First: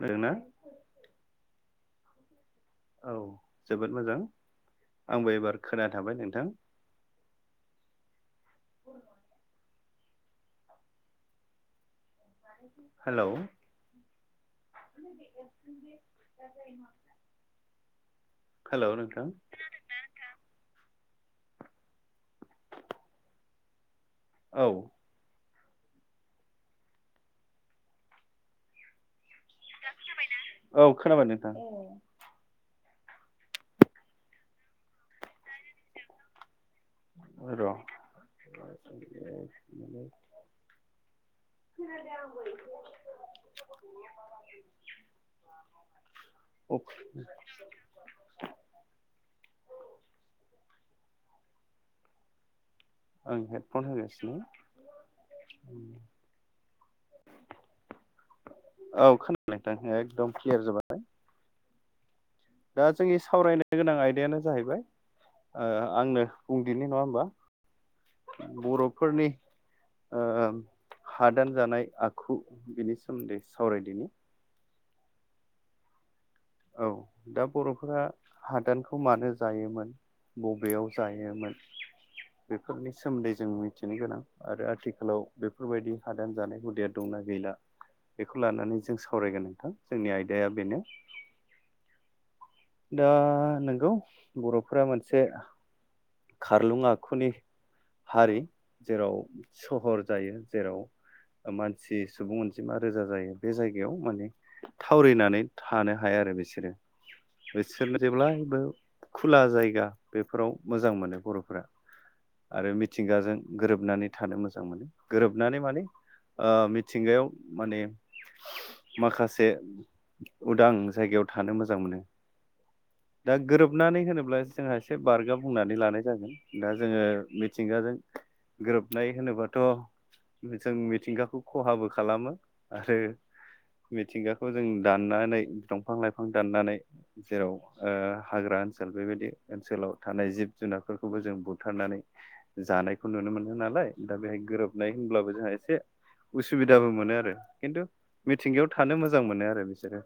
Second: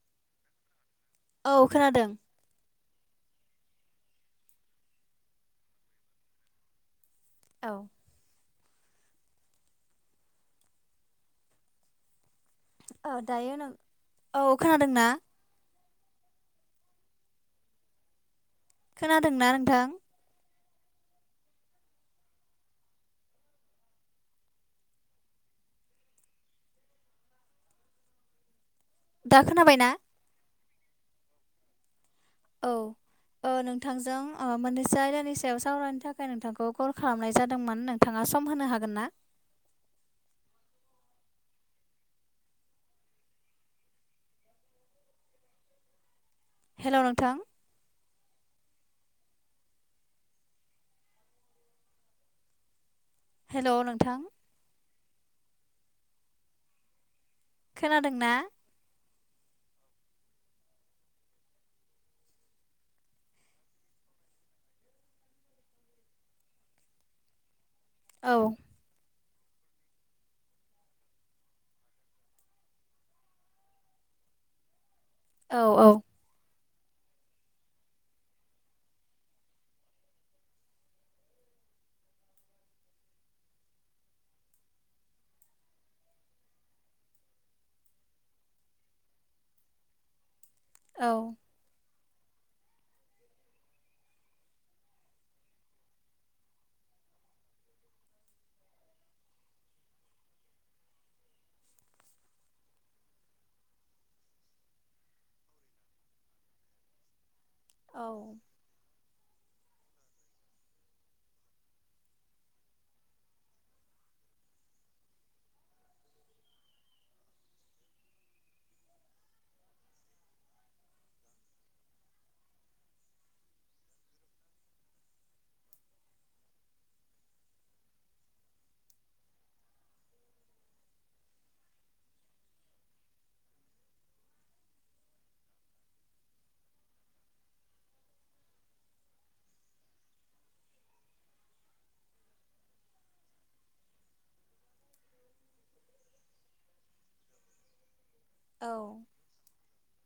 दों ना औ खोनादों औ जोबोद मोजां आंबो एबार खोनना थाबाय नोंथां औ औ हेलौ दायो नों औ खोनादोंना? हेलौ नोंथां खोनादोंना नोंथां? औ दा खोनाबायना? औ खोनाबाय नोंथां औ ओ नोंथांजों ओ मोनैसे आयदानि सायाव सावरायनो थाखाय खाय नोंथांखौ कल खालामनाय र' आं जादोंमोन नोंथाङा सम होनो हागोन ना? [inaudible] हेल' नोंथां आं हेल' हेडफन नोंथां होगासिनो खोनादों ना? औ खोनादों नोंथां एकदम क्लियार जाबाय दा जोंनि सावरायनो गोनां आयदायानो जाहैबाय ओ आंनो बुंदिनि नङा होमबा औ बर'फोरनि ओ हादान जानाय आखु बिनि सोमोन्दै सावरायदिनि औ औ औ दा बर'फोरा हादानखौ मानो जायोमोन बबेयाव जायोमोन बेफोरनि सोमोन्दै जों मिनथिनो गोनां आरो आथिखालाव बेफोरबायदि हादान जानाय हुदाया दंना गैला बेखौ लानानै जों सावरायगोन नोंथां जोंनि आयदाया बेनो औ दा नोंगौ बर'फोरा मोनसे खारलुं आखुनि हारि जेराव सहर जायो जेराव मानसि सुबुं अनजिमा रोजा जायो बे जायगायाव माने थावरिनानै थानो हाया आरो बिसोरो बेसोर औ जेब्लायबो खुला जायगा बेफोराव मोजां मोनो बर'फोरा आरो मिथिंगाजों गोरोबनानै थानो मोजां मोनो गोरोबनानै माने आ मिथिंगायाव माने माखासे उदां जायगायाव थानो मोजां मोनो दा गोरोबनानै होनोब्ला जोंहा एसे बारगा बुंनानै लानाय जागोन दा जोंङो मिथिंगाजों गोरोबनाय होनोबाथ' जों मिथिंगाखौ खहाबो खालामो आरो मिथिंगाखौ जों दाननानै दंफां लाइफां दाननानै जेराव हाग्रा ओनसोल बेबायदि ओनसोलाव थानाय जिब जुनारफोरखौबो जों बुथारनानै जानायखौ नुनो मोनो नालाय दा बेहाय गोरोबनाय होनब्लाबो जोंहा एसे असुबिदाबो मोनो आरो खिन्थु मिथिंगायाव औ थानो मोजां मोनो आरो बिसोरो।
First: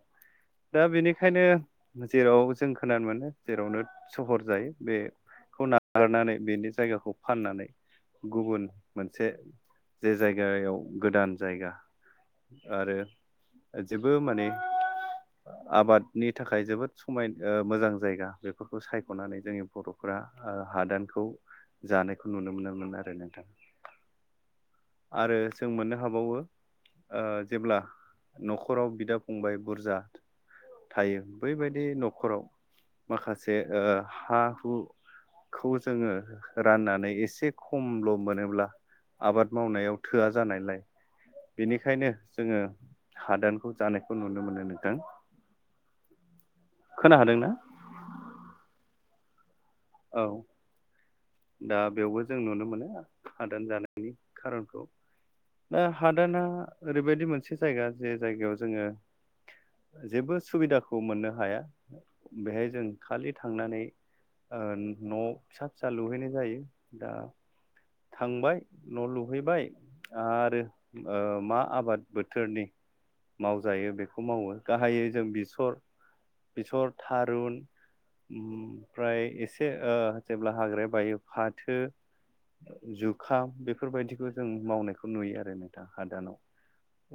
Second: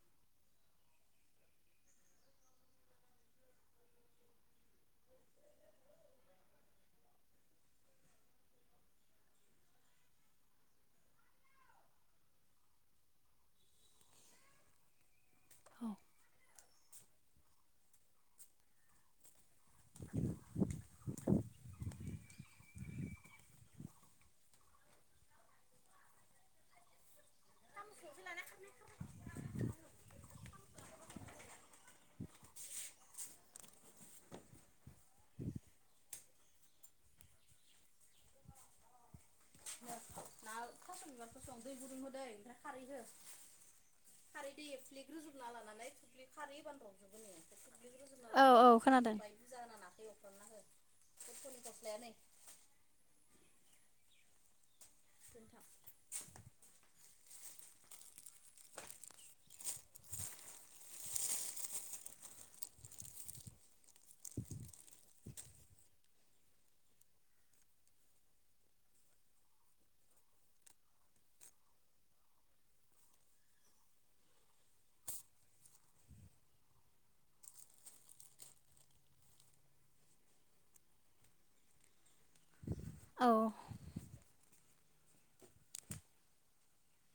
दा बेनिखायनो जेराव जों खोनानो मोनो जेरावनो सहर जायो बेखौ नागारनानै बेनि जायगाखौ फाननानै गुबुन मोनसे जे जायगायाव गोदान जायगा आरो जेबो माने आबादनि थाखाय जोबोद समाय मोजां जायगा बेफोरखौ सायख'नानै जोंनि बर'फ्रा ओ हादानखौ जानायखौ नुनो मोनोमोन आरो नोंथां। आरो जों मोननो हाबावो ओ जेब्ला न'खराव बिदा फंबाय बुरजा थायो बैबायदि न'खराव माखासे ओ हा बु खौ जोंङो राननानै एसे खमल' मोनोब्ला आबाद मावनायाव थोआ जानायलाय बेनिखायनो जोंङो हादानखौ जानायखौ नुनो मोनो नोंथां। लानानै दुब्लि खारैयो होबानो खोनादों ना? औ-औ खोनादों औ दा बेवबो जों नुनो मोनो हादान जानायनि खारनखौ। दा हादाना ओरैबायदि मोनसे जायगा जे जायगायाव जोंङो जेबो सुबिदाखौ मोननो हाया बेहाय जों खालि थांनानै ओ न' फिसा फिसा लुहैनाय जायो दा थांबाय न' लुहैबाय आरो ओ मा आबाद बोथोरनि मावजायो बेखौ मावो गाहायै जों बेसर बेसर थारुन ओमफ्राय एसे ओ जेब्ला हाग्राया बायो फाथो औ जुखाम बेफोरबायदिखौ जों मावनायखौ नुयो आरो नोंथां हादानाव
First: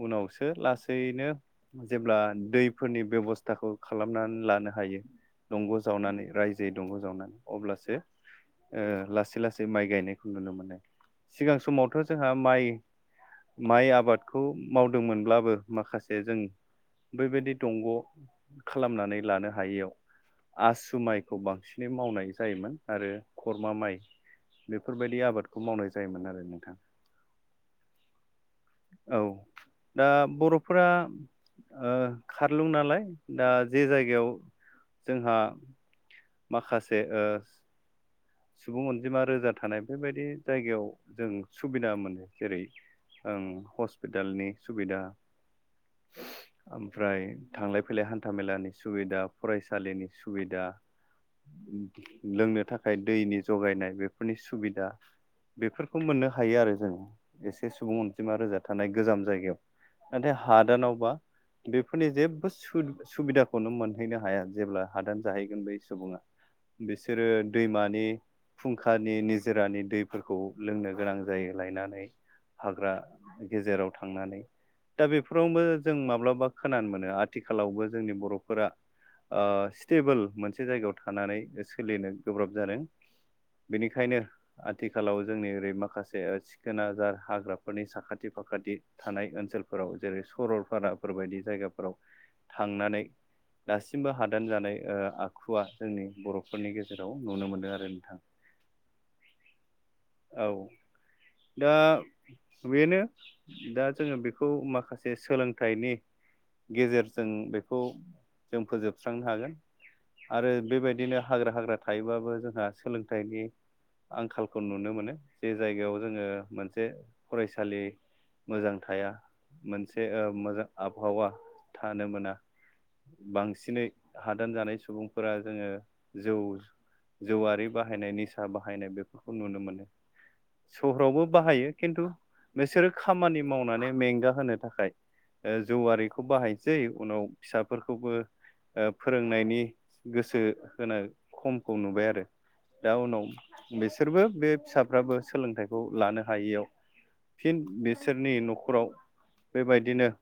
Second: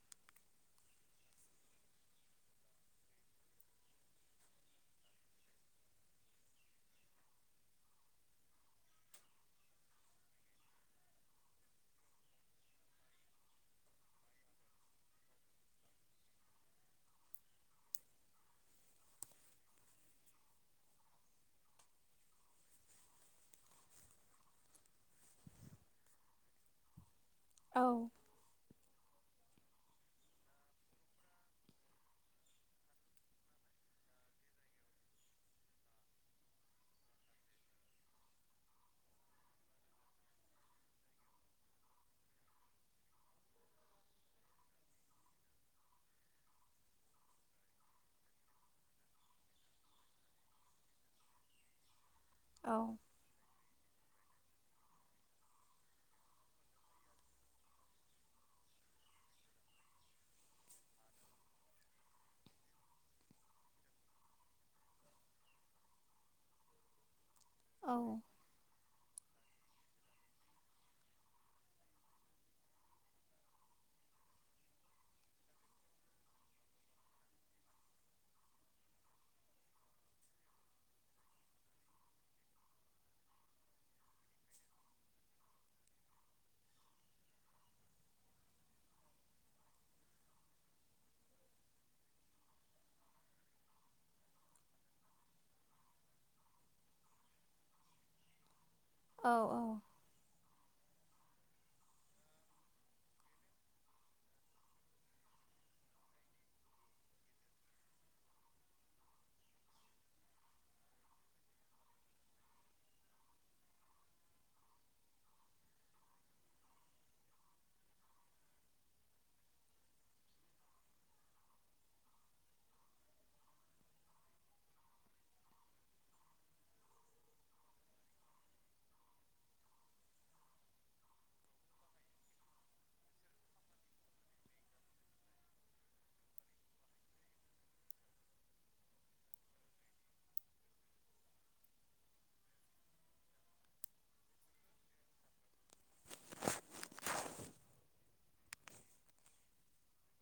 उनावसो लासैनो जेब्ला दैफोरनि बेब'स्थाखौ खालामनानै लानो हायो दंग' जावनानै रायजोयै दंग' जावनानै अब्लासो ओ लासै लासै माइ गायनाय नुनो मोनो सिगां समावथ' जोंहा माइ माइ आबादखौ मावदोंमोनब्लाबो माखासे जों बै बायदि दंग' खालामनानै लानो हायियाव आसु माइखौ बांसिनै मावनाय जायोमोन आरो खरमा माइ बेफोरबायदि आबादखौ मावनाय जायोमोन आरो नोंथां। औ औ दा बर'फोरा ओ खारलुं नालाय दा जे जायगायाव जोंहा माखासे ओ सुबुं अनजिमा रोजा थानाय बेबायदि जायगायाव जों सुबिदा मोनो जेरै ओं हस्पिटालनि सुबिदा [inaudible] ओमफ्राय थांलाय फैलाय हान्था मेलानि सुबिदा फरायसालिनि सुबिदा लोंनो औ थाखाय दैनि जगायनाय बेफोरनि सुबिदा बेफोरखौ मोननो हायो आरो जों एसे सुबुं अनजिमा रोजा थानाय गोजाम जायगायाव। नाथाय हादानावबा बेफोरनि जेबो सु सुबिदाखौनो मोनहैनो हाया जेब्ला हादान जाहैगोन बे सुबुङा बिसोरो औ दैमानि फुंखानि निजोरानि दैफोरखौ लोंनो गोनां जायो लायनानै हाग्रा गेजेराव थांनानै दा बेफोरावबो जों माब्लाबा खोनानो मोनो आथिखालावबो जोंनि बर'फोरा स्टेबोल मोनसे जायगायाव थानानै सोलिनो गोब्राब जादों। बेनिखायनो आथिखालाव जोंनि ओरै माखासे सिखोन आजार हाग्राफोरनि साखाथि फाखाथि थानाय ओनसोलफोराव जेरै सरलपाराफोरबायायदि जायगाफोराव थांनानै दासिमबो हादान जानाय ओ दुखुवा जोंनि बर'फोरनि गेजेराव नुनो मोनदों आरो नोंथां। औ औ। औ दा बेनो दा जोङो बेखौ माखासे सोलोंथाइनि गेजेरजों बेखौ जों फोजोबस्रांनो हागोन। आरो बेबायदिनो हाग्रा हाग्रा थायोबाबो जोंहा सोलोंथाइनि आंखालखौ नुनो मोनो जे जायगायाव जोङो मोनसे फरायसालि मोजां थाया मोनसे मोजां आबहावा थानो मोना। बांसिनै हादान जानाय सुबुंफोरा जोङो जौ जौवारि बाहायनाय निसा बाहायनाय बेफोरखौ नुनो मोनो। सहरावबो बाहायो खिन्थु नोंसोरो खामानि मावनानै मेंगा होनो थाखाय जौआरिखौ बाहायसै उनाव फिसाफोरखौबो फोरोंनायनि गोसो होनाय खमखौ नुबाय आरो। दा उनाव बिसोरबो बे फिसाफ्राबो सोलोंथाइखौ लानो हायियाव फिन बिसोरनि न'खराव बेबायदिनो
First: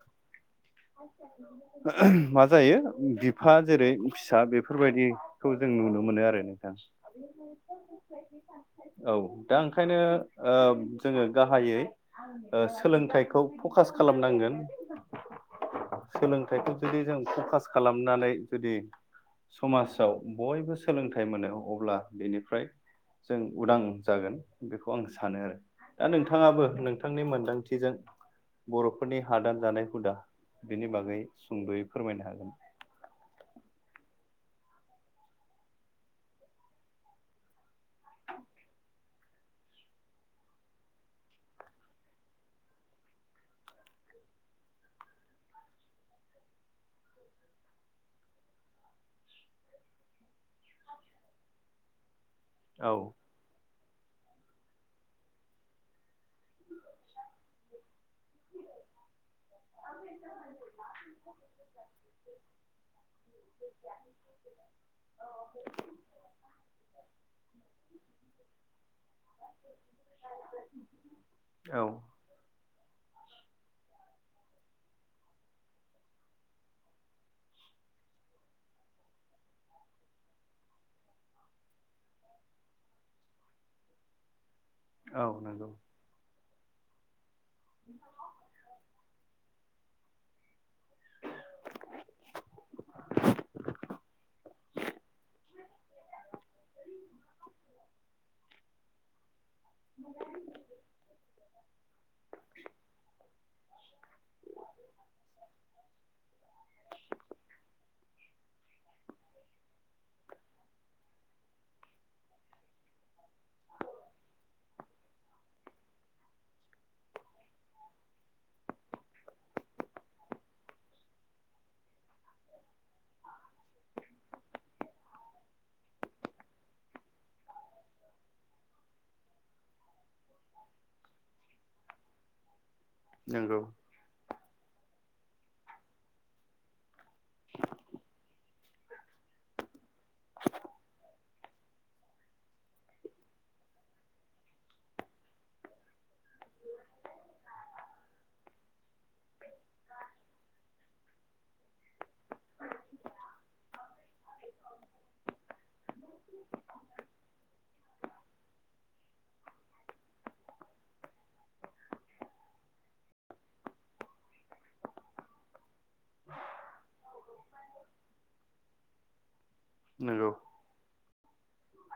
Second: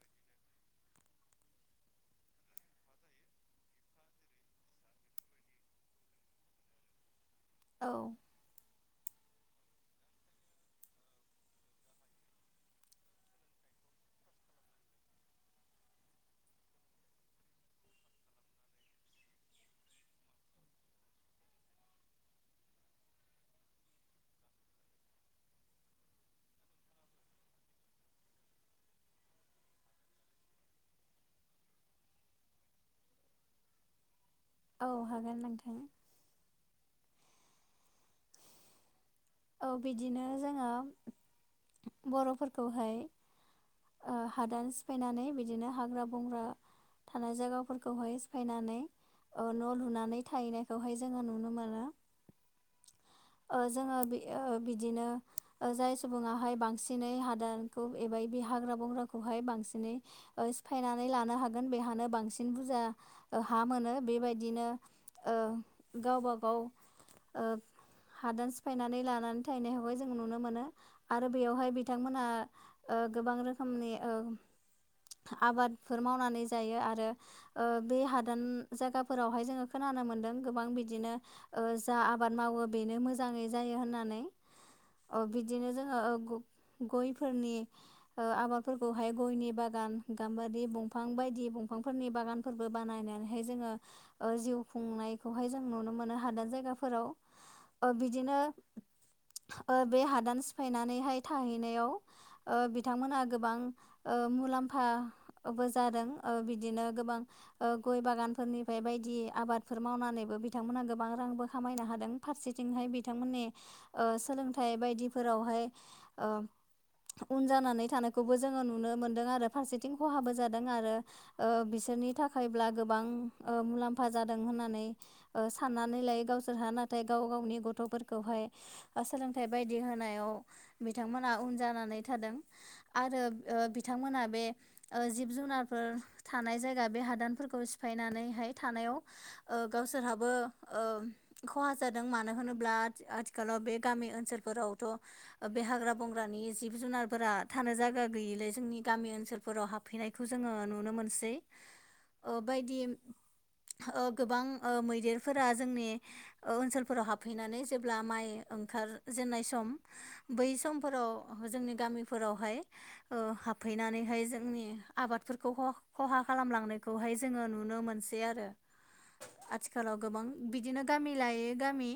[inaudible] मा जायो बिफा जेरै फिसा बे बेफोरबायदिखौ जों नुनो मोनो आरो नोंथां। औ औ दा ओंखायनो जोङो गाहायै ओ सोलोंथाइखौ फकास खालामनांगोन सोलोंथाइखौ जुदि जों फकास खालामनानै जुदि समाजाव बयबो सोलोंथाइ मोनो अब्ला बेनिफ्राय‌ जों उदां जागोन बेखौ आं सानो आरो। दा नोंथाङाबो नोंथांनि मोन्दांथिजों बर'फोरनि हादान जानाय हुदा बिनि बागै सुंद'यै फोरमायनो हागोन। औ हागोन नोंथां। औ बिदिनो जोङो बर'फोरखौहाय हादान सिफायनानै बिदिनो हाग्रा बंग्रा थानाय जायगाफोरखौहाय सिफायनानै ओ न' लुनानै थाहैनायखौहाय जोङो नुनो मोनो। औ ओ जोङो बिदिनो जाय सुबुङाहाय बांसिनै हादानखौ एबायदि बे हाग्रा बंग्राखौहाय बांसिनै सिफायनानै लानो हागोन बेहानो बांसिन बुरजा हा मोनो बेबायदिनो ओ गावबा गाव ओ हादान सिफायनानै लानानै थाहैनायखौहाय जों नुनो मोनो आरो बेयावहाय औ बिथांमोनहा गोबां रोखोमनि आबादफोर मावनानै जायो आरो। बे हादान जायगाफोरावहाय जोङो खोनानो मोन्दों गोबां बिदिनो जा आबाद मावो बेनो मोजाङै जायो होननानै। औ नंगौ बिदिनो जोङो गयफोरनि ओ आबादफोरखौहाय गयनि बागान गाम्बारि दंफां बायदि दंफांफोरनि बागानफोरबो बानायनानैहाय जोङो ओ जिउ खुंनायखौहाय जों नुनो मोनो हादान जायगाफोराव ओ बिदिनो ओ बे हादान सिफायनानैहाय थाहैनायाव ओ बिथांमोनहा गोबां ओ मुलाम्फाबो जादों ओ बिदिनो गोबां ओ गय बागानफोरनिफ्राय बायदि आबादफोर मावनानैबो बिथांमोनहा गोबां रांबो खामायनो हादों। फारसेथिंहाय बिथांमोननि ओ सोलोंथाइ बायदिफोरावहाय ओ उन जानानै थानायखौबो जोङो नुनो मोनदों आरो फारसेथिं खहाबो जादों आरो ओ बिसोरनि थाखायब्ला गोबां ओ मुलाम्फा जादों होननानै ओ साननानै लायो गावसोरहा नाथाय गाव गावनि गथ'फोरखौहाय ओ सोलोंथाइ बायदि होनायाव बिथांमोनहा उन जानानै थादों आरो ओ नंगौ बिथांमोना बे ओ जिब-जुनारफोर थानाय जायगा बे हादानफोरखौ सिफायनानैहाय थानायाव ओ गावसोरहाबो औ खहा जादों मानो होनोब्ला आ-आथिखालाव बे गामि ओनसोलफोरावथ' ओ बे हाग्रा बंग्रानि जि जिब-जुनारफोरा थानो जायगा गैयिलाय जोंनि गामि ओनसोलफोराव हाबफैनायखौ जोङो नुनो मोनसै ओ बायदि ओ गोबां मैदेरफोरा जोंनि ओ ओनसोलफोराव हाबहैनानै जेब्ला माइ ओंखार जेननाय सम बै समफोराव जोंनि गामिफोरावहाय ओ हाबफैनानै हाय जोंनि आबादफोरखौ खहा खहा खालामलांनायखौहाय जोङो नुनो मोनसै आरो आथिखालाव गोबां नंगौ बिदिनो गामि लायो गामि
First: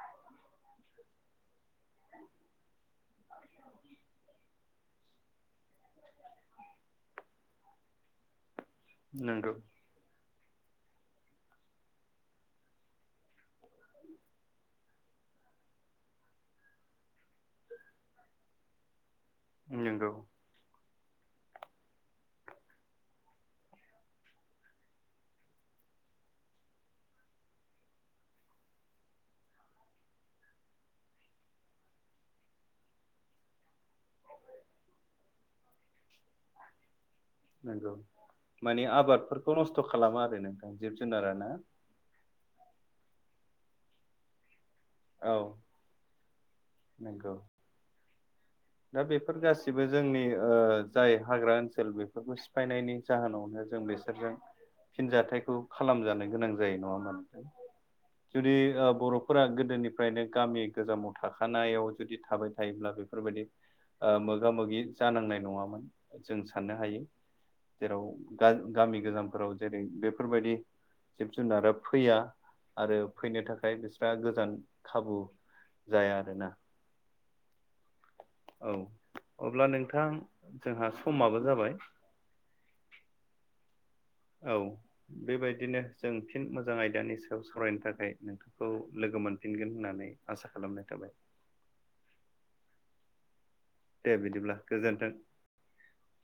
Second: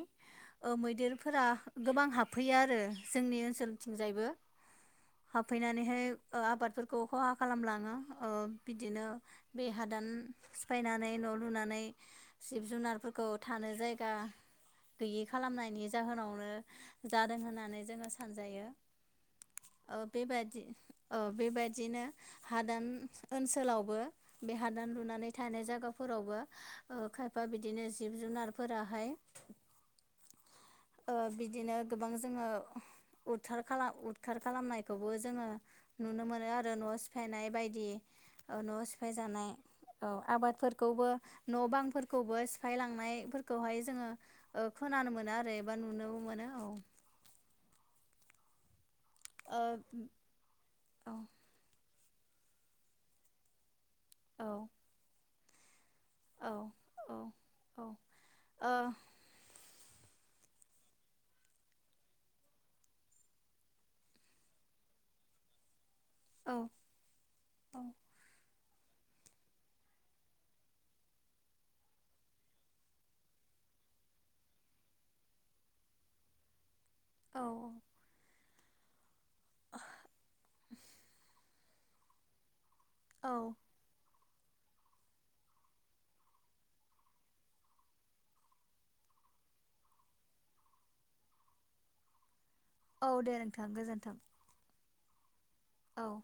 ओ मैदेरफोरा गोबां हाबफैयो आरो जोंनि ओनसोलथिं जायबो हाबफैनानैहाय ओ आबादफोरखौ खहा खालामलाङो ओ बिदिनो नंगौ बे हादान सिफायनानै न' लुनानै जिब-जुनारफोरखौ थानो जायगा गैयि खालामनायनि जाहोनावनो जादों होननानै जोङो सानजायो। ओ नंगौ बे बायदि ओ बे बायददिनो हादान ओनसोलावबो बे हादान लुनानै थानाय जायगाफोरावबो ओ खायफा बिदिनो जिब-जुनारफोराहाय ओ बिदिनो गोबां जोङो बुथार खालाम उदखार खालामनायखौबो जोङो नुनो मोनो आरो न' सिफायनाय बायदि नंगौ ओ माने न' सिफाय जानाय आबादफोरखौ नस्थ' औ खालामा आरो नोंथां जिब आबादफोरखौबो जुनारा ना न' बांफो खौबो सिफाय लांनायफोरखौहाय जोङो ओ खोनानो मोनो आरो एबा नुनोबो मोनो औ नोंगौ दा बेफोर गासिबो जोंनि ओ जाय ओ हाग्रा ओनसोल बे बे सिफायनायनि जाहोनावनो जों बेसोरजों औ फिनजथायाइखौ खालामजानाय औ गोनां जायो नङा औ होमबा औ जुदि बर' फोरा गोदोनिफ्रायनो गामि गोजामाव थाखानायाव जुदि थाबाय थायोब्ला बेफोरबायदि ओ मोगा-मोगि जानांनाय नङामोन जों ओ औ साननो हायो। जेराव गा-गामि गोजामफोराव जेरै बेफोर बायदि जिब-जुनारा फैया आरो फैनो थाखाय बिस्रा गोजान खाबु जाया आरोना औ औ औ अब्ला नोंथां जोंहा समाबो जाबाय औ औ बेबायदिनो जों फिन मोजां आयदानि सायाव सावरायनो थाखाय नोंथांखौ लोगो मोनफिनगोन होननानै आसा खालामनाय थाबाय। औ दे नोंथां दे गोजोन्थों बिदिब्ला गोजोन्थों औ